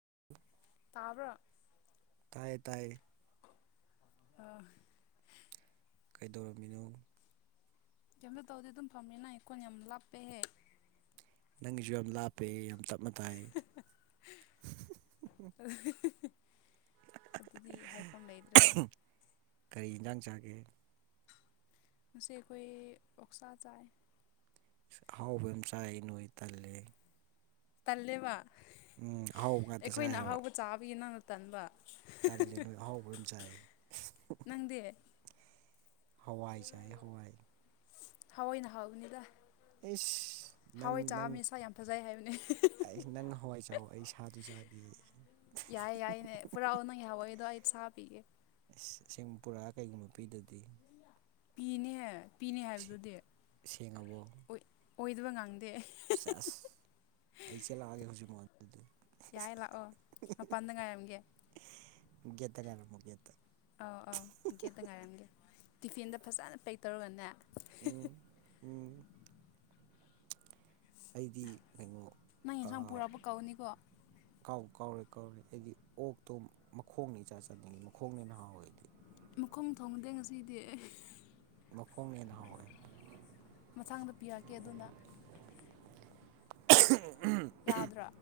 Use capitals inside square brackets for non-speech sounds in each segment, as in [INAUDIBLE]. [INAUDIBLE] ꯕ꯭ꯔ ꯇꯌꯦ ꯇꯌꯦ ꯑꯥ ꯀꯩꯗꯧꯔꯝꯃꯤꯅꯣ ꯀꯩꯝꯇ ꯇꯧꯗꯤ ꯑꯗꯨꯝ ꯐꯝꯃꯤꯅꯩ ꯑꯩꯈꯣꯟ ꯌꯥꯝ ꯂꯥꯞꯄꯦꯍꯦ ꯅꯪꯒꯤꯁꯨ ꯌꯥꯝ ꯂꯥꯞꯄꯦ ꯌꯥꯝ ꯇꯞꯅ ꯇꯥꯏ ꯑꯗꯨꯗꯤ ꯍꯥꯏꯐꯝ ꯂꯩꯇ꯭ꯔꯦ ꯀꯔꯤ ꯏꯟꯖꯥꯡ ꯆꯥꯒꯦ ꯃꯁꯤ ꯀꯣꯏ ꯑꯣꯛꯁꯥꯖꯏ ꯑꯁ ꯑꯍꯥꯎꯕ ꯌꯥꯝ ꯆꯥꯏ ꯅꯣꯏ ꯇꯜꯂꯦ ꯇꯜꯂꯦꯕ ꯎꯝ ꯑꯍꯥꯎꯕ ꯉꯥꯛꯇ ꯆꯥꯏꯑꯕ ꯆꯥꯕꯤꯒꯤ ꯅꯪꯅ ꯇꯟꯕ ꯇꯜꯂꯦ ꯅꯣꯏ ꯑꯍꯥꯎꯕ ꯌꯥꯝ ꯆꯥꯏ ꯅꯪꯗꯦ ꯍꯋꯥꯏ ꯆꯏ ꯍꯋꯥꯏ ꯍꯋꯥꯏꯅ ꯍꯥꯎꯕꯅꯤꯗ ꯏꯁ ꯅꯪ ꯍꯋꯥꯏ ꯅꯪ ꯆꯥꯕꯅꯤ ꯁꯥ ꯌꯥꯝ ꯐꯖꯩ ꯍꯥꯏꯕꯅꯦ ꯑꯩ ꯅꯪ ꯍꯋꯥꯏ ꯆꯥꯎ ꯑꯩ ꯁꯥꯗꯨ ꯆꯥꯒꯦ ꯌꯥꯏꯌꯦ ꯌꯥꯏꯅꯦ ꯄꯨꯔꯥꯑꯣ ꯅꯪ ꯌꯥꯍꯋꯥꯏꯗꯣ ꯑꯩ ꯁꯥ ꯄꯤꯒꯦ ꯑꯁꯦꯡ ꯄꯨꯔꯛꯑ ꯀꯩꯒꯨꯝꯕ ꯄꯤꯗ꯭ꯔꯗꯤ ꯄꯤꯅꯦ ꯄꯤꯅꯦ ꯍꯥꯏꯕꯗꯨꯗꯤ ꯁꯦꯡꯉꯕꯣ ꯑꯣꯏꯗꯕ ꯉꯥꯡꯗꯦ ꯁꯦꯁ ꯑꯩ ꯆꯦꯜꯂꯛꯑꯒꯦ ꯍꯧꯖꯤꯛꯃꯛ ꯑꯗꯨꯗꯤ ꯌꯥꯏ ꯂꯥꯛꯑꯣ ꯃꯄꯥꯟꯗ ꯉꯥꯏꯔꯝꯒꯦ ꯌꯦꯇ ꯀꯥꯏꯅꯃꯨ ꯌꯦ ꯑꯧ ꯑꯥꯎ ꯒꯦꯠꯇ ꯉꯥꯏꯔꯝꯒꯦ ꯇꯤꯐꯤꯟꯗ ꯐꯖꯅ ꯄꯦꯛ ꯇꯧꯔꯒꯅꯦ ꯎꯝ ꯎꯝ ꯑꯩꯗꯤ ꯀꯩꯅꯣ ꯅꯪ ꯑ ꯌꯦꯟꯁꯥꯡ ꯄꯨꯔꯛꯄ ꯀꯧꯅꯤꯀꯣ ꯀꯥꯎꯕꯨ ꯀꯥꯎꯔꯦ ꯀꯥꯎꯔꯦ ꯑꯩꯗꯤ ꯑꯣꯛꯇꯣ ꯃꯈꯣꯡꯅ ꯏꯆꯥ ꯆꯥꯅꯤꯡꯉꯤ ꯃꯈꯣꯡꯅ ꯍꯦꯟꯅ ꯍꯥꯎꯋꯦ ꯑꯩꯗꯤ ꯃꯈꯣꯡ ꯊꯣꯡꯕꯗ ꯉꯁꯤꯗꯤ ꯑꯩ ꯃꯈꯣꯡ ꯌꯦꯅ ꯍꯧꯥꯎꯋꯦ ꯃꯊꯥꯡꯗ ꯄꯤꯔꯛꯀꯦ ꯑꯗꯨꯅ ꯑꯍꯝ ꯎꯝ ꯌꯥꯗ꯭ꯔꯥ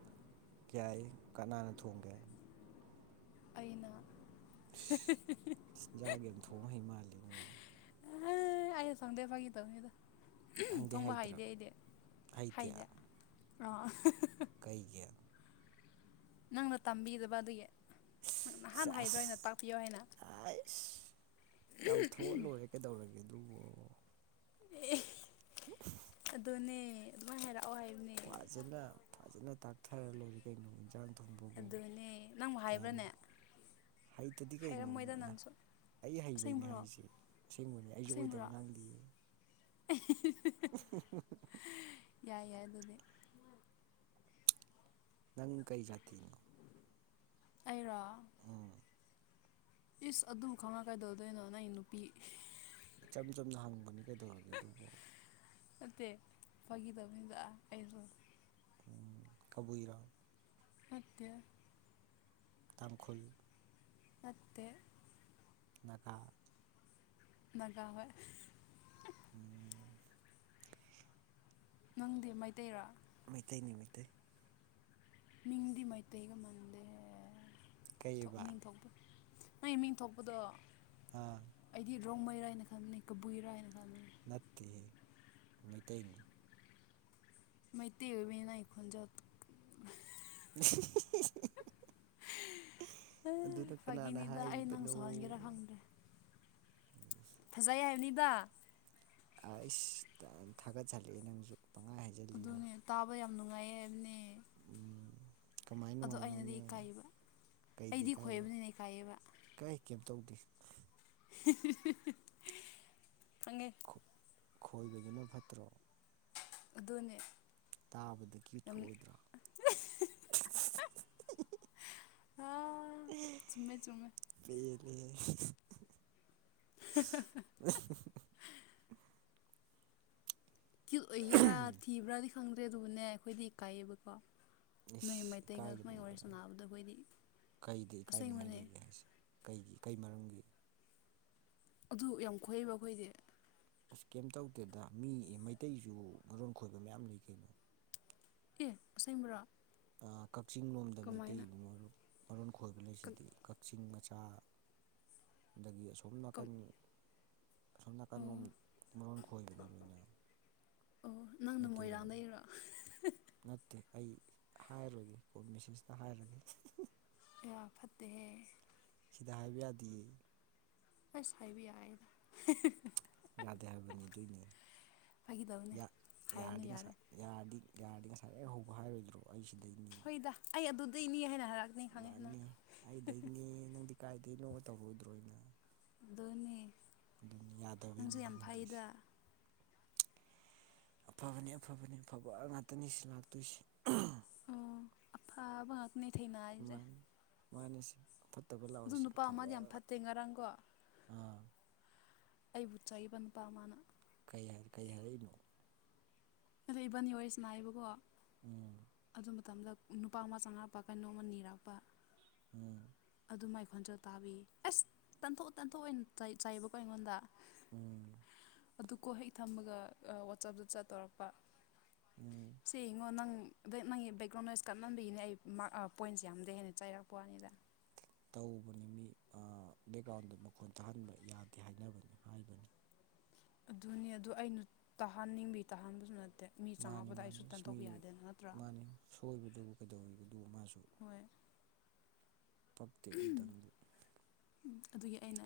ꯌꯥꯏ ꯌꯦꯀꯅꯥꯅ ꯊꯣꯡꯒꯦ ꯑꯩꯅ ꯏꯁ ꯏꯟꯖꯥꯡ ꯌꯥꯝ ꯊꯣꯡ ꯍꯩ ꯃꯥꯜꯂꯦꯅꯦ ꯑ ꯑꯩ ꯁꯥꯎꯗꯦ ꯐꯒꯤ ꯇꯅꯤꯗꯣ ꯎꯝ ꯅꯪꯗꯤ ꯊꯣꯡꯕ ꯍꯩꯇ꯭ꯔꯣ ꯍꯩꯗꯤ ꯑꯩꯗꯤ ꯍꯩꯇꯦ ꯍꯩꯗꯦ ꯑꯥ ꯍ ꯍ ꯍ ꯀꯩꯒꯤ ꯅꯪ ꯇꯝꯕꯤꯗꯕ ꯑꯗꯨꯒꯤ ꯅꯪ ꯅꯍꯥꯟꯅ ꯍꯥꯏꯗ꯭ꯔꯣ ꯑꯩꯅ ꯁꯦꯁ ꯇꯥꯛꯄꯤꯌꯣ ꯍꯥꯏꯅ ꯑꯩꯁ ꯇꯝꯊꯣꯛꯑ ꯂꯣꯏꯔꯦ ꯀꯩꯗꯧꯔꯒꯦ ꯑꯗꯨꯕꯨ ꯑꯦ ꯑꯗꯨꯅꯦ ꯑꯗꯨꯃꯥꯏꯅ ꯍꯥꯏꯔꯛꯑꯣ ꯍꯥꯏꯕꯅꯦ ꯐꯖꯅ ꯐꯖꯅ ꯇꯥꯛꯊꯔ ꯂꯣꯏꯔꯦ ꯀꯩꯅꯣꯁꯦ ꯆꯥꯛ ꯊꯣꯡꯕꯕꯨ ꯑꯗꯨꯅꯦ ꯅꯪꯕꯨ ꯀꯌꯥꯝ ꯍꯥꯏꯕ꯭ꯔꯥꯅꯦ ꯍꯩꯇꯗꯤ ꯍꯥꯏꯔꯝꯃꯣꯏꯗ ꯀꯩꯅꯣꯃ ꯅꯪꯁꯨ ꯑꯩ ꯍꯩꯕꯩꯅꯦ ꯑꯁꯦꯡꯕ꯭ꯔꯣ ꯍꯥꯏꯁꯦ ꯑꯁꯦꯡꯕꯅꯤ ꯑꯩꯁꯨ ꯑꯣꯏꯗꯕ ꯉꯥꯡꯗꯦꯌꯦ ꯑꯦ ꯍ ꯍ ꯍ ꯎ ꯌꯥꯏ ꯌꯥꯏ ꯑꯗꯨꯗꯤ ꯅꯪ ꯀꯩ ꯖꯥꯇꯤꯅꯣ ꯑꯩꯔꯣ ꯎꯝ ꯏꯁ ꯑꯗꯨꯝ ꯈꯪꯉ ꯀꯥꯏꯗꯧꯗꯣꯏꯅꯣ ꯅꯪꯒꯤ ꯅꯨꯄꯤ ꯏꯆꯝ ꯆꯝꯅ ꯍꯪꯕꯅꯤ ꯀꯩꯗꯧꯔꯒꯦ ꯑꯗꯨꯕꯨ ꯅꯠꯇꯦ ꯐꯒꯤ ꯇꯧꯕꯅꯤꯗ ꯑꯩꯁꯨ ꯎꯝ ꯀꯕꯨꯏꯔꯣ ꯅꯠꯇꯦ ꯇꯥꯡꯈꯨꯜ ꯅꯠꯇꯦ ꯑꯗꯨꯒꯅꯥꯒ ꯃꯉꯥꯎꯋꯦ ꯎꯝ ꯅꯪꯗꯤ ꯃꯩꯇꯩꯔꯣ ꯃꯩꯇꯩꯅꯤ ꯃꯩꯇꯩ ꯃꯤꯡꯗꯤ ꯃꯩꯇꯩꯒ ꯃꯟꯗꯦ ꯊꯣꯛ ꯀꯩꯕ ꯃꯤꯡꯊꯣꯛ ꯅꯪ ꯃꯤꯡ ꯊꯣꯛꯄꯗꯣ ꯑꯥ ꯑꯩꯗꯤ ꯔꯣꯡꯃꯩ ꯔꯥꯏꯅ ꯈꯟꯕꯅꯦ ꯀꯕꯨꯏꯔꯥꯏꯅ ꯈꯪꯟꯕꯅꯦ ꯅꯠꯇꯦ ꯃꯤꯇꯩ ꯃꯩꯇꯩ ꯑꯣꯏꯕꯩꯅꯦ ꯅꯪꯒꯤ ꯈꯣꯟꯖꯦꯜ [UNINTELLIGIBLE] ꯑꯗꯨꯅ ꯀꯅꯥꯅ ꯐꯥꯒꯤꯅꯤꯗ ꯑꯩ ꯅꯪ ꯍꯥꯏꯔꯤꯕꯅꯣ ꯁꯧꯍꯟꯒꯦꯔꯥ ꯈꯪꯗ꯭ꯔꯦ ꯐꯖꯩ ꯍꯥꯏꯕꯅꯤꯕ ꯑꯩꯁ ꯊꯥꯒꯠꯆꯜꯂꯛꯑꯦ ꯅꯪꯁꯨ ꯄꯪꯍꯥꯏ ꯍꯥꯏꯖꯜꯂꯤꯍꯦ ꯑꯗꯨꯅꯦ ꯇꯥꯕ ꯌꯥꯝ ꯅꯨꯡꯉꯥꯏꯌꯦ ꯍꯥꯏꯕꯅꯦ ꯀꯃꯥꯏ ꯑꯗꯣ ꯑꯩꯅꯗꯤ ꯅꯨꯡꯉꯥꯏꯅꯣꯅꯦ ꯏꯀꯥꯏꯕ ꯀꯩꯗꯤ ꯑꯩꯗꯤ ꯀꯥꯏ ꯈꯣꯏꯕꯅꯤꯅ ꯏꯀꯥꯏꯌꯦꯕ ꯀꯥꯏ ꯀꯩꯝꯇꯧꯗꯦ ꯍꯤꯍꯤꯍꯤꯍꯤ ꯈꯪꯉꯦ ꯈꯣꯏ ꯈꯣꯏꯕꯗꯨꯅ ꯐꯠꯇ꯭ꯔꯣ ꯑꯗꯨꯅꯦ ꯇꯥꯕꯗ ꯀ꯭ꯌꯨꯠꯀ ꯌꯥꯝ ꯑꯣꯏꯗ꯭ꯔꯥ ꯍꯥ ꯆꯨꯝꯃꯦ ꯆꯨꯝꯃꯦ ꯄꯦꯜꯂꯤꯍꯦ ꯍꯥ ꯍꯥ ꯍꯥ ꯎꯝꯍꯝ ꯀ꯭ꯌꯨꯠ ꯑꯣꯏꯒꯦꯔꯥ ꯊꯤꯕ꯭ꯔꯥꯗꯤ ꯈꯪꯗ꯭ꯔꯦ ꯑꯗꯨꯕꯨꯅꯦ ꯑꯩꯈꯣꯏꯗꯤ ꯀꯥꯏꯑꯕꯀꯣ ꯅꯣꯏ ꯏꯁ ꯃꯩꯇꯩꯒ ꯁꯨꯃꯥꯏ ꯏꯀꯥꯏꯒꯅꯨꯗ ꯋꯥꯔꯤ ꯁꯥꯟꯅꯕꯗ ꯑꯩꯈꯣꯏꯗꯤ ꯀꯩꯗ ꯏꯀꯥꯏꯅꯤꯡꯉꯥꯏ ꯑꯁꯦꯡꯕꯅꯦ ꯂꯩꯒꯦ ꯍꯥꯏꯁꯦ ꯀꯩꯒꯤ ꯀꯩ ꯃꯔꯝꯒꯤ ꯑꯗꯨ ꯌꯥꯝ ꯈꫭꯏꯑꯕ ꯑꯩꯈꯣꯏꯗꯤ ꯑꯁ ꯀꯩꯝ ꯇꯧꯗꯦꯗ ꯃꯤ ꯃꯩꯇꯩꯁꯨ ꯃꯔꯣꯟ ꯈꯣꯏꯕ ꯃꯌꯥꯝ ꯂꯩ ꯀꯩꯅꯣ ꯑꯦ ꯑꯁꯦꯡꯕꯔꯣ ꯑ ꯀꯛꯆꯤꯡ ꯂꯣꯝꯗ ꯃꯩꯇꯩ ꯀꯃꯥꯏꯅ ꯃꯔꯣꯟ ꯈꯣꯏꯕ ꯂꯩꯁꯤꯗꯤ ꯀꯛꯆꯤꯡ ꯃꯆꯥ ꯑꯗꯒꯤ ꯑꯁꯣꯝ ꯅꯥꯀꯟ ꯑꯁꯣꯝ ꯅꯥꯀꯟ ꯂꫭꯝ ꯑꯣ ꯃꯔꯣꯟ ꯈꯣꯏꯕꯅꯤ ꯂꯣꯏꯅ ꯑꯣ ꯅꯪꯅ ꯃꯩꯇꯩꯔꯣꯟꯗꯨ ꯃꯣꯏꯔꯥꯡꯗꯩꯔꯣ ꯅꯠꯇꯦ ꯑꯩ ꯍꯥꯏꯔꯣꯏꯒꯦ ꯀꯣꯜ ꯃꯦꯁꯦꯖꯇ ꯍꯥꯏꯔꯒꯦ ꯑꯌꯥ ꯐꯠꯇꯦꯍꯦ ꯁꯤꯗ ꯍꯥꯏꯕ ꯌꯥꯗꯌꯦ ꯑꯁ ꯍꯥꯢꯕ ꯌꯥꯏꯅꯥ ꯌꯥꯗꯦ ꯍꯥꯏꯕꯅꯤ ꯑꯗꯨꯏꯅꯤ ꯐꯥꯒꯤꯗꯧꯅꯦ ꯍꯥꯏꯔꯅꯨ ꯌꯥꯔꯗꯤ ꯌꯥꯔꯦ ꯉꯁꯥꯏ ꯌꯥꯔꯗꯤ ꯌꯥꯔꯗꯤ ꯉꯁꯥꯏ ꯑꯩ ꯍꯧꯕ ꯍꯥꯏꯔꯣꯏꯗ꯭ꯔꯣ ꯑꯩ ꯁꯤꯗꯩꯅꯦ ꯍꯣꯏꯗ ꯑꯩ ꯑꯗꯨꯗꯩꯅꯤ ꯍꯥꯏꯅ ꯍꯥꯏꯔꯛꯅꯤ ꯈꯪꯉꯦ ꯅꯪ ꯑꯦ ꯅꯪꯗꯤ ꯀꯥꯏꯗꯒꯤꯅꯣꯃ ꯇꯧꯔꯣꯏꯗ꯭ꯔꯣꯏꯅꯣ ꯑꯗꯨꯅꯦ ꯅꯪꯁꯨ ꯌꯥꯗꯕꯩꯅꯤ ꯌꯥꯝ ꯐꯩꯗ ꯍꯪꯗ꯭ꯔꯤꯁꯦ ꯑꯐꯕꯅꯦ ꯑꯐꯕꯅꯦ ꯑꯐꯕ ꯉꯥꯛꯇꯅꯤ ꯁꯤ ꯂꯥꯛꯇꯣꯏꯁꯤ ꯑꯣ ꯑꯐꯥꯕ ꯉꯛꯅꯦꯊꯥꯏꯅ ꯑꯩꯔꯦ ꯃꯥꯅꯤꯁꯤ ꯐꯠꯇꯕ ꯂꯥꯛ ꯑꯗꯨ ꯅꯨꯄꯥ ꯑꯃꯗꯤ ꯌꯥꯝ ꯐꯠꯇꯦ ꯉꯔꯥꯡꯀꯣ ꯑꯥ ꯑꯩꯕꯨ ꯆꯩꯕ ꯅꯨꯄꯥ ꯑꯃꯥꯅ ꯀꯩ ꯍꯥꯏ ꯀꯩ ꯍꯥꯏꯔꯛꯏꯅꯣ ꯑꯗ ꯏꯕꯟꯅꯤ ꯋꯥꯔꯤꯁꯤꯅꯥꯏꯕꯀꯣ ꯎꯝ ꯑꯗꯨ ꯃꯇꯝꯗ ꯅꯨꯄꯥ ꯑꯃ ꯆꯪꯉꯛꯄ ꯀꯩꯅꯣꯝ ꯑꯃ ꯅꯤꯔꯛꯄ ꯎꯝ ꯑꯗꯨ ꯃꯥꯏ ꯈꯣꯟꯖꯦꯜ ꯇꯥꯕꯤ ꯑꯁ ꯇꯥꯟꯊꯣꯛꯑꯣ ꯇꯥꯟꯊꯣꯛꯑꯣ ꯍꯩꯅ ꯆꯩꯏ ꯆꯩꯏꯕꯀꯣ ꯑꯩꯉꯣꯟꯗ ꯎꯝ ꯑꯗꯨꯀꯣ ꯍꯦꯛ ꯊꯝꯕꯒ ꯑ ꯋꯥꯆꯞꯇ ꯆꯠ ꯇꯧꯔꯛꯄ ꯎꯝ ꯁꯦ ꯌꯦꯡꯉꯣ ꯅꯪ ꯕꯦꯛ ꯅꯪꯒꯤ ꯕꯦꯛꯒ꯭ꯔꯥꯎꯟ ꯂꯂꯦꯖ ꯀꯞꯍꯟꯕꯤꯒꯤꯅꯤ ꯑꯩ ꯄꯣꯏꯟꯁꯦ ꯌꯥꯝꯗꯤ ꯍꯦꯟꯅ ꯆꯩꯥꯏꯔꯛꯄ ꯋꯥꯅꯤꯗ ꯇꯧꯕꯅꯤ ꯃꯤ ꯕꯦꯛꯒ꯭ꯔꯥꯎꯟꯗ ꯃꯈꯣꯟ ꯇꯥꯍꯟꯕ ꯌꯥꯗꯦ ꯍꯥꯏꯅꯕꯅꯤ ꯍꯥꯏꯕꯅꯤ ꯑꯗꯨꯅꯤ ꯑꯗꯨ ꯑꯩꯅ ꯇꯥꯍꯟꯅꯤꯡꯕꯤ ꯇꯥꯍꯟꯕꯁꯨ ꯅꯠꯇꯦ ꯃꯤ ꯃꯥꯅꯤ ꯆꯪꯉꯛꯕꯗ ꯑꯩꯁꯨ ꯃꯥꯅꯤ ꯇꯟ ꯏꯁ ꯃꯤ ꯇꯧꯕ ꯌꯥꯗꯦꯅ ꯅꯠꯇ꯭ꯔꯥ ꯃꯥꯅꯤ ꯁꯣꯏꯕꯗꯨꯕꯨ ꯀꯩꯗꯧꯔꯤꯕꯗꯨ ꯃꯥꯁꯨ ꯍꯣꯏ ꯄꯛꯇꯦ ꯑꯗꯨꯇꯪꯕꯨ ꯑꯗꯨꯒꯤ ꯑꯩꯅ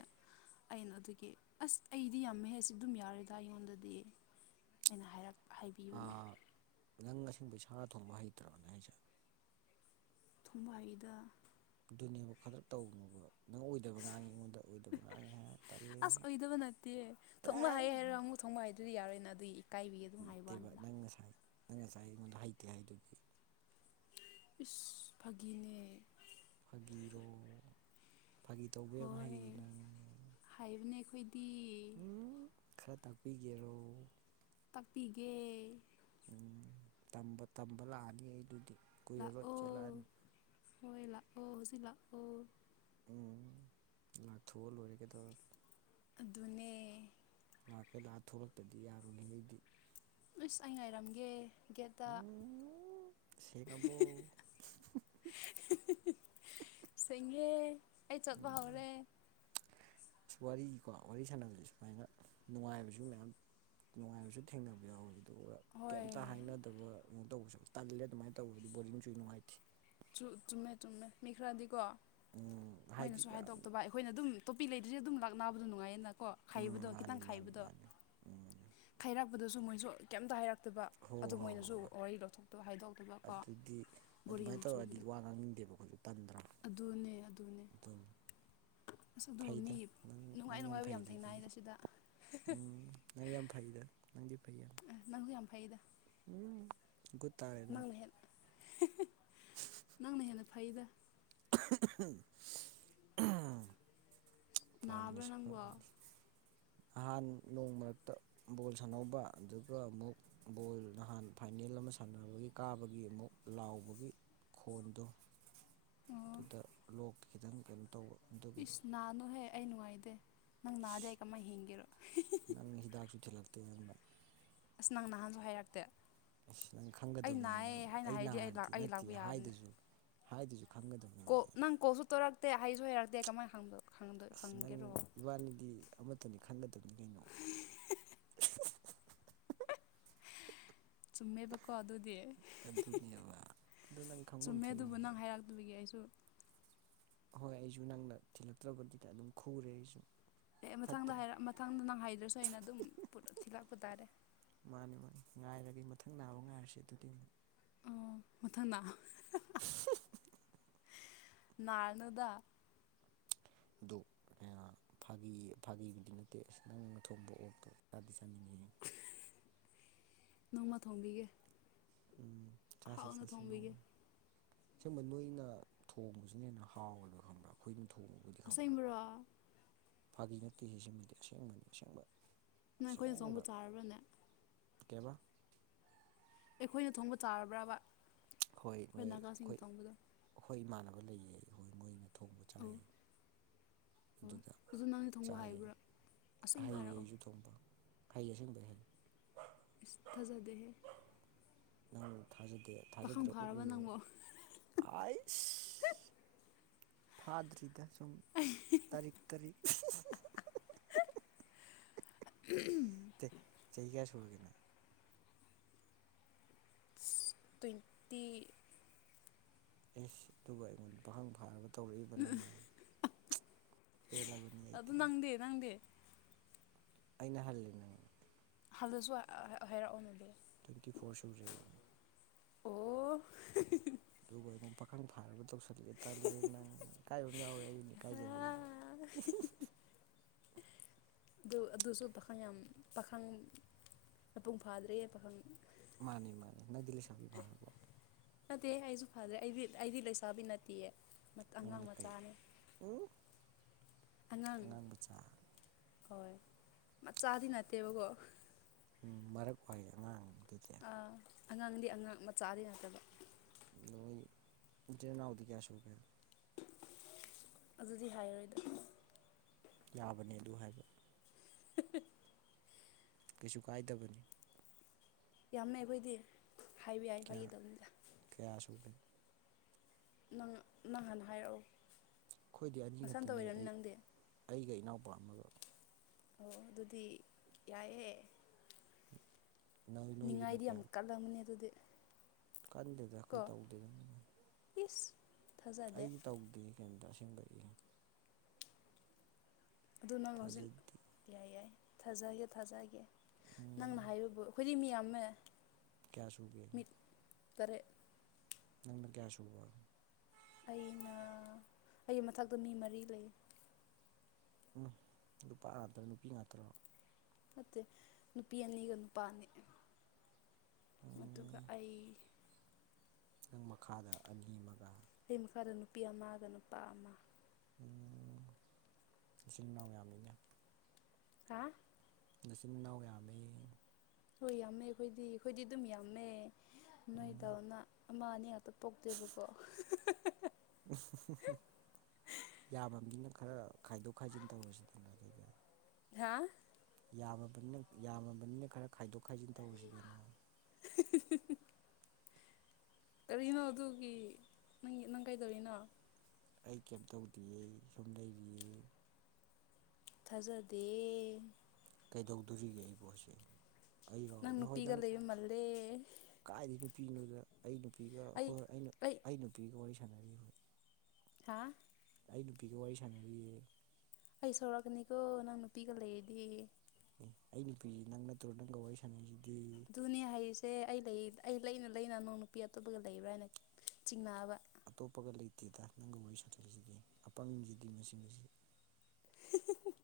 ꯑꯩꯅ ꯑꯗꯨꯒꯤ ꯑꯁ ꯑꯩꯗꯤ ꯌꯥꯝꯃꯦꯍꯦ ꯁꯤ ꯑꯗꯨꯝ ꯌꯥꯔꯦꯗ ꯑꯩꯉꯣꯟꯗꯗꯤ ꯑꯩꯅ ꯍꯥꯏꯔꯛ ꯍꯥꯏꯕꯤ ꯅꯪꯁꯤꯡꯕꯨ ꯁꯥ ꯊꯣꯡꯕ ꯍꯩꯇ꯭ꯔꯕꯅꯦ ꯍꯥꯏꯁꯦ ꯊꯣꯡꯕꯥꯏꯗ ꯑꯗꯨꯅꯦꯕ ꯈꯛꯇꯛ ꯇꯧꯕ ꯅꯪ ꯑꯣꯏꯗꯕ ꯉꯥꯡꯉꯤ ꯑꯩꯉꯣꯟꯗ ꯑꯣꯏꯗꯕ ꯉꯥꯡꯉꯤ ꯍꯥꯏꯅ ꯇꯜꯜꯂꯤ ꯑꯁ ꯑꯣꯏꯗꯕ ꯅꯠꯇꯦ ꯊꯣꯡꯕ ꯇꯥꯏ ꯍꯩ ꯍꯥꯏꯔꯒ ꯑꯃꯨꯛ ꯊꯣꯡꯕ ꯍꯥꯏꯗꯨꯗꯤ ꯌꯥꯔꯣꯏꯅ ꯑꯗꯨꯒꯤ ꯏꯀꯥꯏꯕꯤꯒꯤ ꯑꯗꯨꯝ ꯅꯠꯇꯦꯕ ꯍꯥꯏꯕꯋꯥꯅꯤꯗ ꯅꯪ ꯉꯁꯥꯏ ꯅꯪ ꯉꯁꯥꯏ ꯑꯩꯉꯣꯟꯗ ꯍꯥꯏꯗꯦ ꯍꯥꯏꯗꯨꯗꯤ ꯏꯁꯁ ꯐꯒꯤꯅꯦ ꯐꯥꯒꯤꯔꯣ ꯐꯥꯒꯤ ꯇꯧꯕ ꯌꯥꯝ ꯍꯣꯏ ꯍꯩꯌꯦ ꯅꯪ ꯍꯥꯏꯕꯅꯦ ꯑꯩꯈꯣꯏꯗꯤ ꯎꯝ ꯈꯔ ꯇꯥꯛꯄꯤꯒꯦꯔꯣ ꯇꯥꯛꯄꯤꯒꯦ ꯎꯝ ꯇꯝꯕ ꯇꯝꯕ ꯂꯥꯛꯑꯅꯤ ꯑꯩ ꯑꯗꯨꯗꯤ ꯀꯨꯏꯔꯔꯣꯏ ꯂꯥꯛꯑꯣ ꯆꯦꯜꯂꯛꯑꯅꯤ ꯍꯣꯏ ꯂꯥꯛꯑꯣ ꯍꯧꯖꯤꯛ ꯂꯥꯛꯑꯣ ꯎꯝ ꯂꯥꯛꯊꯣꯛꯑ ꯂꯣꯏꯔꯒꯦꯗ ꯑꯗꯨꯅꯦ ꯃꯥꯔ ꯀꯩꯂꯥ ꯊꯣꯛꯂꯛꯇꯗꯤ ꯌꯥꯔꯣꯏ ꯑꯩꯗꯤ ꯑꯁ ꯑꯩ ꯉꯥꯏꯔꯝꯒꯦ ꯒꯦꯠꯇ ꯎꯝ ꯁꯦꯡꯉꯕꯣ ꯁꯦꯡꯉꯦ ꯑꯩ ꯆꯣꯠꯄ ꯍꯧꯔꯦ ꯑꯁ ꯋꯥꯔꯤꯀꯣ ꯋꯥꯔꯤ ꯁꯥꯟꯅꯕꯁꯦ ꯁꯨꯃꯥꯏꯅ ꯅꯨꯡꯉꯥꯏꯕꯁꯨ ꯃꯌꯥꯝ ꯅꯨꯡꯉꯥꯏꯕꯁꯨ ꯊꯦꯡꯅꯕ ꯌꯥꯎꯋꯤ ꯑꯗꯨꯒ ꯍꯣꯏ ꯀꯩꯝꯇ ꯍꯥꯏꯅꯗꯕ ꯀꯩꯅꯣ ꯇꯧꯕꯁꯨ ꯇꯜꯂꯦ ꯑꯗꯨꯃꯥꯏꯅ ꯇꯧꯕꯗꯗꯤ ꯕꯣꯔꯤꯡꯁꯨ ꯅꯨꯡꯉꯥꯏꯇꯦ ꯆꯨꯝꯃꯦ ꯆꯨꯝꯃꯦ ꯃꯤ ꯈꯔꯗꯤꯀꯣ ꯎꯝ ꯍꯥꯏꯗꯤ ꯃꯣꯏꯅꯁꯨ ꯌꯥꯝ ꯍꯥꯏꯗꯣꯛꯇꯕ ꯑꯩ ꯑꯩꯈꯣꯏꯅ ꯑꯗꯨꯝ ꯇꯣꯄꯤ ꯂꯩꯗꯔꯤꯦ ꯑꯗꯨꯝ ꯂꯥꯛꯅꯥꯅꯕꯗ ꯅꯨꯡꯉꯥꯏꯌꯦꯅ ꯀꯣ ꯈꯥꯏꯕꯗꯣ ꯎꯝ ꯃꯥꯅꯤ ꯈꯤꯇꯪ ꯃꯥꯅꯤ ꯈꯥꯏꯕꯗꯣ ꯃꯥꯅꯤ ꯎꯝ ꯈꯥꯏꯔꯛꯄꯗꯁꯨ ꯃꯣꯏꯁꯨ ꯀꯩꯝꯇ ꯍꯥꯏꯔꯛꯇꯕ ꯍꯣ ꯑꯗꯨ ꯍꯣꯏ ꯍꯣꯏ ꯃꯣꯏꯅꯁꯨ ꯍꯣꯏ ꯋꯥꯔꯤ ꯂꯧꯊꯣꯛꯇꯕ ꯍꯥꯏꯗꯣꯛꯇꯕ ꯀꯣ ꯑꯗꯨꯗꯤ ꯕꯣꯔꯤꯡ ꯑꯗꯨꯃꯥꯏꯅ ꯌꯥꯝ ꯇꯧꯔꯗꯤ ꯆꯨꯕꯗꯣ ꯋꯥ ꯉꯥꯡꯅꯤꯡꯗꯦꯕ ꯍꯧꯖꯤ ꯇꯟꯗ꯭ꯔ ꯑꯗꯨꯅꯦ ꯑꯗꯨꯅꯦ ꯑꯁ ꯑꯗꯨ ꯃꯤ ꯐꯩꯗ ꯅꯪ ꯅꯨꯡꯉꯥꯏ ꯅꯪ ꯅꯨꯡꯉꯥꯏꯕ ꯌꯥꯝ ꯐꯩꯗ ꯑꯗꯨꯗꯤ ꯊꯦꯡꯅꯏꯅ ꯁꯤꯗ ꯎꯝ ꯅꯪ ꯌꯥꯝ ꯐꯩꯗ ꯅꯪꯗꯤ ꯐꯩ ꯌꯥꯝ ꯅꯪꯒ ꯌꯥꯝ ꯐꯩꯗ ꯎꯝ ꯠꯇꯥꯔꯦꯅ ꯅꯪꯅ ꯍꯦꯟꯅ ꯅꯪꯅ ꯍꯦꯟꯅ ꯐꯩꯗ ꯎꯝ ꯄꯜꯅꯤ ꯅꯥꯕ꯭ꯔꯥ ꯅꯪꯕꯣ ꯄꯅꯤ ꯑꯣ ꯑꯍꯥꯟ ꯅꯣꯡ ꯃꯔꯛꯇ ꯕꯣꯜ ꯁꯥꯟꯅꯧꯕ ꯑꯗꯨꯒ ꯑꯃꯨꯛ ꯕꯣꯜ ꯅꯍꯥꯟ ꯐꯥꯏꯅꯦꯜ ꯑꯃ ꯁꯥꯟꯅꯕꯒꯤ ꯀꯥꯕꯒꯤ ꯑꯃꯨꯛ ꯂꯥꯎꯕꯒꯤ ꯈꯣꯟꯗꯣ ꯑꯗꯨꯗ ꯂꯣꯛꯇ ꯈꯤꯇꯪ ꯀꯩꯅꯣ ꯇꯧꯕ ꯑꯗꯨꯒꯤꯅꯤ ꯏꯁ ꯅꯥꯅꯨꯍꯦ ꯑꯩ ꯅꯨꯡꯉꯥꯏꯗꯦ ꯅꯪ ꯍꯤꯗꯥꯛꯁꯨ ꯊꯤꯜꯂꯛꯇꯦ ꯅꯪꯅ ꯑꯁ ꯅꯪ ꯅꯍꯥꯟꯁꯨ ꯍꯥꯏꯔꯛꯇꯦ ꯑꯁ ꯅꯪ ꯑꯩ ꯈꯪꯒꯗꯕꯅꯤ ꯅꯪ ꯅꯥꯏꯌꯦ ꯍꯥꯏꯅ ꯑꯩ ꯍꯥꯏꯔꯗꯤ ꯅꯥꯔꯗꯤ ꯑꯩ ꯂꯥꯛꯄ ꯅꯠꯇꯤꯌꯦ ꯌꯥꯕꯅꯦ ꯍꯥꯏꯗꯁꯨ ꯍꯥꯏꯗꯁꯨ ꯈꯪꯒꯗꯕꯅꯤ ꯀꯣꯜ ꯅꯪ ꯀꯣꯜꯁꯨ ꯇꯧꯔꯛꯇꯦ ꯍꯩꯖꯨ ꯍꯩꯔꯛꯇꯦ ꯀꯃꯥꯏꯅ ꯍꯪꯗꯣ ꯑꯁ ꯅꯪ ꯏꯕꯥꯅꯤꯗꯤ ꯑꯃꯠꯇꯅꯤ ꯈꯟꯒꯗꯕꯅꯤ ꯀꯩꯅꯣ ꯆꯨꯝꯃꯦꯕꯀꯣ ꯑꯗꯨꯗꯤ ꯑꯗꯨꯅꯦꯕ ꯑꯗꯨ ꯅꯪ ꯈꯪꯐꯝ ꯆꯨꯝꯃꯦ ꯑꯗꯨꯕꯨ ꯊꯣꯛꯏꯅꯦ ꯅꯪ ꯍꯥꯏꯔꯛꯇꯕꯒꯤ ꯑꯩꯁꯨ ꯍꯣꯏ ꯑꯩꯖꯨ ꯅꯪꯅ ꯊꯤꯜꯂꯛꯇ꯭ꯔꯕꯗꯤꯅ ꯑꯗꯨꯝ ꯈꯨꯔꯦ ꯑꯩꯁꯨ ꯑꯦ ꯃꯊꯪꯗ ꯐꯠꯇ꯭ꯔꯦ ꯍꯥꯏꯔ ꯃꯊꯪꯗ ꯅꯪ ꯍꯥꯏꯗ꯭ꯔꯁꯨ ꯑꯩꯅ ꯑꯗꯨꯝ ꯄꯨꯔ ꯊꯤꯜꯂꯛꯄ ꯇꯥꯔꯦ ꯃꯥꯅꯦ ꯃꯥꯅꯦ ꯉꯥꯏꯔꯒ ꯃꯊꯪ ꯅꯥꯕ ꯉꯥꯏꯔꯁꯦ ꯑꯗꯨꯗꯤ ꯑꯃꯨꯛ ꯑꯣ ꯃꯊꯪꯅ [UNINTELLIGIBLE] ꯅꯥꯔꯅꯨꯗ ꯑꯗꯣ ꯐꯥꯒꯤ ꯐꯥꯒꯤꯕꯨꯗꯤ ꯅꯠꯇꯦ ꯑꯁ ꯅꯪꯅ ꯊꯣꯡꯕ ꯑꯣꯛꯇꯣ ꯆꯥꯗꯤ ꯆꯥꯅꯤꯉꯤ ꯅꯣꯡꯃ ꯊꯣꯡꯝꯕꯤꯒꯦ ꯎꯝ ꯆꯁꯦ ꯆꯁꯦ ꯊꯣꯡꯕꯤꯒꯦ ꯅꯣꯡꯃ ꯑꯁꯦꯡꯕ ꯅꯣꯏꯅ ꯊꯣꯡꯕꯁꯤꯅ ꯍꯦꯟꯅ ꯍꯥꯎꯋꯦꯕ ꯈꯪꯕ꯭ꯔꯥ ꯑꯩꯈꯣꯏꯅ ꯊꯣꯡꯉꯕꯨꯗꯤ ꯑꯁꯦꯡꯕ꯭ꯔꯣ ꯐꯥꯒꯤ ꯅꯠꯇꯦꯍꯦ ꯁꯤꯃꯗꯤ ꯑꯁꯦꯡꯕꯅꯤ ꯑꯁꯦꯡꯕ ꯅꯪ ꯑꯩꯈꯣꯏꯅ ꯊꯣꯡꯕ ꯆꯥꯔꯕ꯭ꯔꯥꯅꯦ ꯀꯩꯑꯕ ꯑꯩꯈꯣꯏꯅ ꯊꯣꯡꯕ ꯆꯥꯔꯕ꯭ꯔꯥꯕ ꯍꯣꯏ ꯅꯣꯏ ꯑꯩꯈꯣꯏ ꯈꯣꯏ ꯏꯃꯥꯟꯅꯕ ꯂꯩꯌꯦ ꯍꯣꯏ ꯃꯣꯏꯅ ꯊꯣꯡꯕ ꯑꯣ ꯆꯥꯏꯌꯦ ꯑꯣ ꯑꯗꯨꯗ ꯑꯗꯨ ꯅꯪꯗꯤ ꯊꯣꯡꯕ ꯆꯥꯌꯦ ꯍꯥꯏꯕ꯭ꯔꯥ ꯍꯩꯌꯦ ꯑꯁꯦꯡꯕ ꯍꯥꯏꯔꯛꯑꯣ ꯑꯩꯩꯖꯨ ꯊꯣꯡꯕ ꯍꯩ ꯑꯁꯦꯡꯕꯩ ꯍꯩ ꯏꯁ ꯊꯥꯖꯥꯗꯦꯍꯦ ꯅꯪ ꯊꯥꯖꯗꯦ ꯄꯥꯈꯪ ꯊꯥꯖꯗ꯭ꯔꯦ ꯎꯠꯂ ꯐꯥꯔꯕ ꯅꯪꯕꯣ ꯂꯣꯢꯔꯦ ꯑꯩꯁ ꯐꯥꯗ꯭ꯔꯤꯗ ꯁꯨꯝ ꯇꯔꯤꯛ ꯇꯔꯤꯛ [UNINTELLIGIBLE] ꯇꯦ ꯆꯍꯤ ꯀꯌꯥ ꯁꯨꯔꯒꯦ ꯅꯪ ꯇ꯭ꯋꯦꯟꯇꯤ ꯢꯁ ꯑꯗꯨꯒ ꯑꯩꯉꯣꯟꯗ ꯄꯥꯈꯪ ꯐꯥꯔꯕ ꯇꯧꯔꯛꯏꯕ ꯅꯪꯅ ꯄꯦꯜꯂꯕꯅꯤ ꯑꯗꯨ ꯑꯩꯗꯤ ꯅꯪꯗꯤ ꯅꯪꯗꯤ ꯑꯩꯅ ꯍꯜꯂꯦ ꯅꯪ ꯍꯜꯂꯖꯨ ꯑ ꯑ ꯍꯥꯏꯔꯛꯑꯣꯅꯦꯗꯣ ꯇ꯭ꯋꯦꯟꯇꯤ ꯐꯣꯔ ꯁꯨꯔꯦ ꯑꯩꯗꯤ ꯑꯣ... ꯑꯗꯨꯒ ꯑꯩꯉꯣꯟ ꯄꯥꯈꯪ ꯐꯥꯔꯕ ꯇꯧꯁꯜꯂꯛꯑꯦ ꯇꯜꯂꯦ ꯅꯪ ꯏꯀꯥꯏꯕ ꯑꯃ ꯌꯥꯎꯋꯦ ꯑꯩ ꯑꯣꯢꯅ ꯏꯀꯥꯏꯖꯔꯦ [UNINTELLIGIBLE] ꯑꯗꯨ ꯑꯗꯨꯁꯨ ꯄꯥꯈꯪ ꯌꯥꯝ ꯄꯥꯈꯪ ꯃꯄꯨꯡ ꯐꯥꯗ꯭ꯔꯤꯌꯦ ꯄꯥꯈꯪ ꯃꯥꯅꯤ ꯃꯥꯅꯤ ꯅꯪꯗꯤ ꯂꯩꯁꯥꯕꯤ ꯐꯥꯔꯔꯕꯣ ꯅꯠꯇꯦ ꯑꯩꯁꯨ ꯐꯗ꯭ꯔꯦ ꯑꯩꯗꯤ ꯑꯩꯗꯤ ꯂꯩꯁꯥꯕꯤ ꯅꯠꯇꯤꯌꯦ ꯑꯉꯥꯡ ꯅꯪꯅ ꯀꯩ ꯃꯆꯥꯅꯦ [UNINTELLIGIBLE] ꯑꯉꯥꯡ ꯍꯣꯏ ꯃꯆꯥꯗꯤ ꯅꯠꯇꯦꯕꯀꯣ ꯎꯝ ꯃꯔꯛ ꯋꯥꯢ ꯑꯉꯥꯡ ꯑꯗꯨꯗꯤ ꯑ ꯑꯉꯥꯡꯗꯤ ꯑꯉꯥꯡ ꯃꯆꯥꯗꯤ ꯅꯠꯇꯕ ꯅꯣꯢ ꯢꯆꯤꯟ ꯢꯅꯥꯎꯗꯤ ꯀꯌꯥ ꯁꯨꯒꯦ ꯑꯗꯨꯗꯤ ꯍꯥꯏꯔꯔꯣꯏꯗ ꯌꯥꯕꯅꯦ ꯑꯗꯨ ꯍꯥꯏꯕ [UNINTELLIGIBLE] ꯀꯩꯁꯨ ꯀꯥꯏꯗꯕꯅꯦ ꯌꯥꯝꯃꯦ ꯑꯩꯈꯣꯏꯗꯤ ꯍꯥꯏꯕ ꯌꯥꯏ ꯐꯒꯤ ꯇꯧꯕꯅꯤꯗ ꯀꯌꯥꯁꯨ ꯎꯦ ꯅꯪ ꯅꯪ ꯍꯥꯟꯅ ꯍꯥꯏꯔꯛꯑꯣ ꯑꯩꯈꯣꯏꯗꯤ ꯑꯅꯤ ꯅꯁꯥꯝꯇ ꯈꯛꯇꯅꯦ ꯑꯣꯏꯔꯅꯤ ꯑꯩ ꯅꯪꯗꯤ ꯑꯩꯒ ꯏꯅꯥꯎꯄꯥ ꯑꯃꯒ ꯑꯣ ꯑꯣ ꯑꯗꯨꯗꯤ ꯌꯥꯏꯑꯦ ꯅꯣꯏ ꯅꯣꯏꯒꯤꯅ ꯅꯤꯡꯉꯥꯏꯗꯤ ꯌꯥꯝ ꯀꯌꯥ ꯀꯜꯂꯝꯃꯅꯤ ꯑꯗꯨꯗꯤ ꯀꯟꯗꯦꯗ ꯑꯩꯈꯣꯏ ꯀꯣ ꯇꯧꯗꯦꯗ ꯏꯁ ꯊꯥꯖꯗꯦ ꯑꯩꯗꯤ ꯇꯧꯗꯦ ꯀꯩꯝꯇ ꯑꯁꯦꯡꯕꯒꯤ ꯑꯗꯨ ꯅꯪ ꯍꯧꯖꯤꯛ ꯊꯥꯖꯗꯦ ꯌꯥꯏ ꯌꯥꯏ ꯊꯥꯖꯒꯦ ꯊꯥꯖꯒꯦ ꯎꯝ ꯅꯪꯅ ꯍꯥꯏꯕꯕꯨ ꯑꯩꯈꯣꯏꯗꯤ ꯃꯤ ꯌꯥꯝꯃꯦ꯫ ꯀꯌꯥ ꯁꯨ ꯀ ꯃꯤ ꯇꯔꯦꯠ ꯅꯪ ꯀꯌꯥꯁꯨꯨꯕ ꯑꯩꯅ ꯑꯩꯒꯤ ꯃꯊꯛꯇ ꯃꯤ ꯃꯔꯤ ꯂꯩ꯫ ꯎꯝ ꯅꯨꯄꯥ ꯉꯥꯛꯇ꯭ꯔ ꯅꯨꯄꯤ ꯉꯥꯛꯇ꯭ꯔꯣ? ꯅꯠꯇꯦ ꯅꯨꯄꯤ ꯑꯅꯤꯒ ꯅꯨꯄꯥ ꯑꯅꯤ꯫ ꯑꯗꯨꯒ ꯎꯝ ꯑꯩ ꯅꯪ ꯃꯈꯥꯗ ꯑꯅꯤ ꯑꯃꯒ ꯂꯩ ꯃꯈꯥꯗ ꯅꯨꯄꯤ ꯑꯃꯒ ꯅꯨꯄꯥ ꯑꯃ ꯏꯆꯤꯟ ꯏꯅꯥꯎ ꯌꯥꯝꯃꯤꯅꯦ꯫ ꯍꯥ ꯅꯆꯤꯟ ꯃꯅꯥꯎ ꯌꯥꯝꯃꯤ꯫ ꯍꯣꯏ ꯌꯥꯝꯃꯦ ꯑꯩꯈꯣꯏꯗꯤ ꯑꯩꯈꯣꯏꯗꯤ ꯑꯗꯨꯝ ꯌꯥꯝꯃꯦ ꯎꯝ ꯅꯣꯏꯗꯧꯅ ꯑꯃ ꯑꯅꯤ ꯉꯥꯛꯇ ꯄꯣꯛꯇꯦꯕꯀꯣ [UNINTELLIGIBLE] ꯌꯥꯕꯅꯤꯅ ꯈꯔ ꯈꯥꯏꯗꯣꯛ ꯈꯥꯏꯖꯤꯟ ꯇꯧꯔꯁꯤꯗꯅ ꯑꯗꯨꯗꯤ ꯍꯥ ꯌꯥꯝꯃꯕꯅ ꯌꯥꯝꯃꯕꯅꯤꯅ ꯈꯔ ꯈꯥꯏꯗꯣꯛ ꯈꯥꯏꯖꯤꯟ ꯇꯧꯔꯨꯁꯤꯗꯅ [UNINTELLIGIBLE] ꯀꯔꯤꯅꯣ ꯑꯗꯨꯒꯤ ꯅꯪ ꯅꯪ ꯀꯩꯗꯧꯔꯤꯅꯣ ꯑꯩ ꯀꯩꯝ ꯇꯧꯗꯤꯌꯦ ꯁꯨꯝ ꯂꯩꯔꯤꯌꯦ꯫ ꯊꯥꯖꯗꯦ ꯀꯩꯗꯧꯗꯣꯔꯤꯒꯦ ꯑꯩ ꯄꯣꯠꯁ ꯅꯪ ꯅꯨꯄꯤꯤꯒꯂ ꯃꯂꯦ꯫ ꯀꯥꯏꯗ ꯅꯨꯄꯤꯅꯣꯗ ꯑꯩ ꯅꯨꯄꯤꯒ ꯍꯣꯏ ꯑꯩ ꯑꯩ ꯅꯨꯄꯤꯒ ꯋꯥꯔꯤ ꯁꯥꯟꯅꯔꯤ ꯍꯣꯏ ꯍꯥ ꯑꯩ ꯅꯨꯄꯤꯒ ꯋꯥꯔꯤ ꯁꯥꯟꯅꯔꯤꯌꯦ꯫ ꯑꯩ ꯁꯧꯔꯛꯀꯅꯤꯀꯣ ꯅꯪ ꯅꯨꯄꯤꯒ ꯂꯩꯔꯗꯤ ꯑꯦ ꯑꯩ ꯅꯨꯄꯤ ꯅꯪ ꯅꯠꯇ꯭ꯔꯣ ꯅꯪꯒ ꯋꯥꯔꯤ ꯁꯥꯟꯅꯩꯁꯤꯗꯤ ꯑꯗꯨꯅꯦ ꯍꯥꯏꯔꯤꯁꯦ ꯑꯩ ꯂꯩ ꯑꯩ ꯂꯩꯅ ꯂꯩꯅ ꯅꯩ ꯅꯨꯄꯤ ꯑꯇꯣꯞꯄꯒ ꯂꯩꯕ꯭ꯔꯥ ꯍꯥꯏꯅ ꯆꯤꯡꯅꯕ ꯑꯇꯣꯞꯄꯒ ꯂꯩꯇꯦꯗ ꯅꯪꯒ ꯋꯥꯔꯤ ꯁꯥꯅꯔꯤꯁꯤꯗꯤ ꯑꯄꯪꯁꯤꯗꯤ ꯃꯁꯤ ꯃꯁꯤ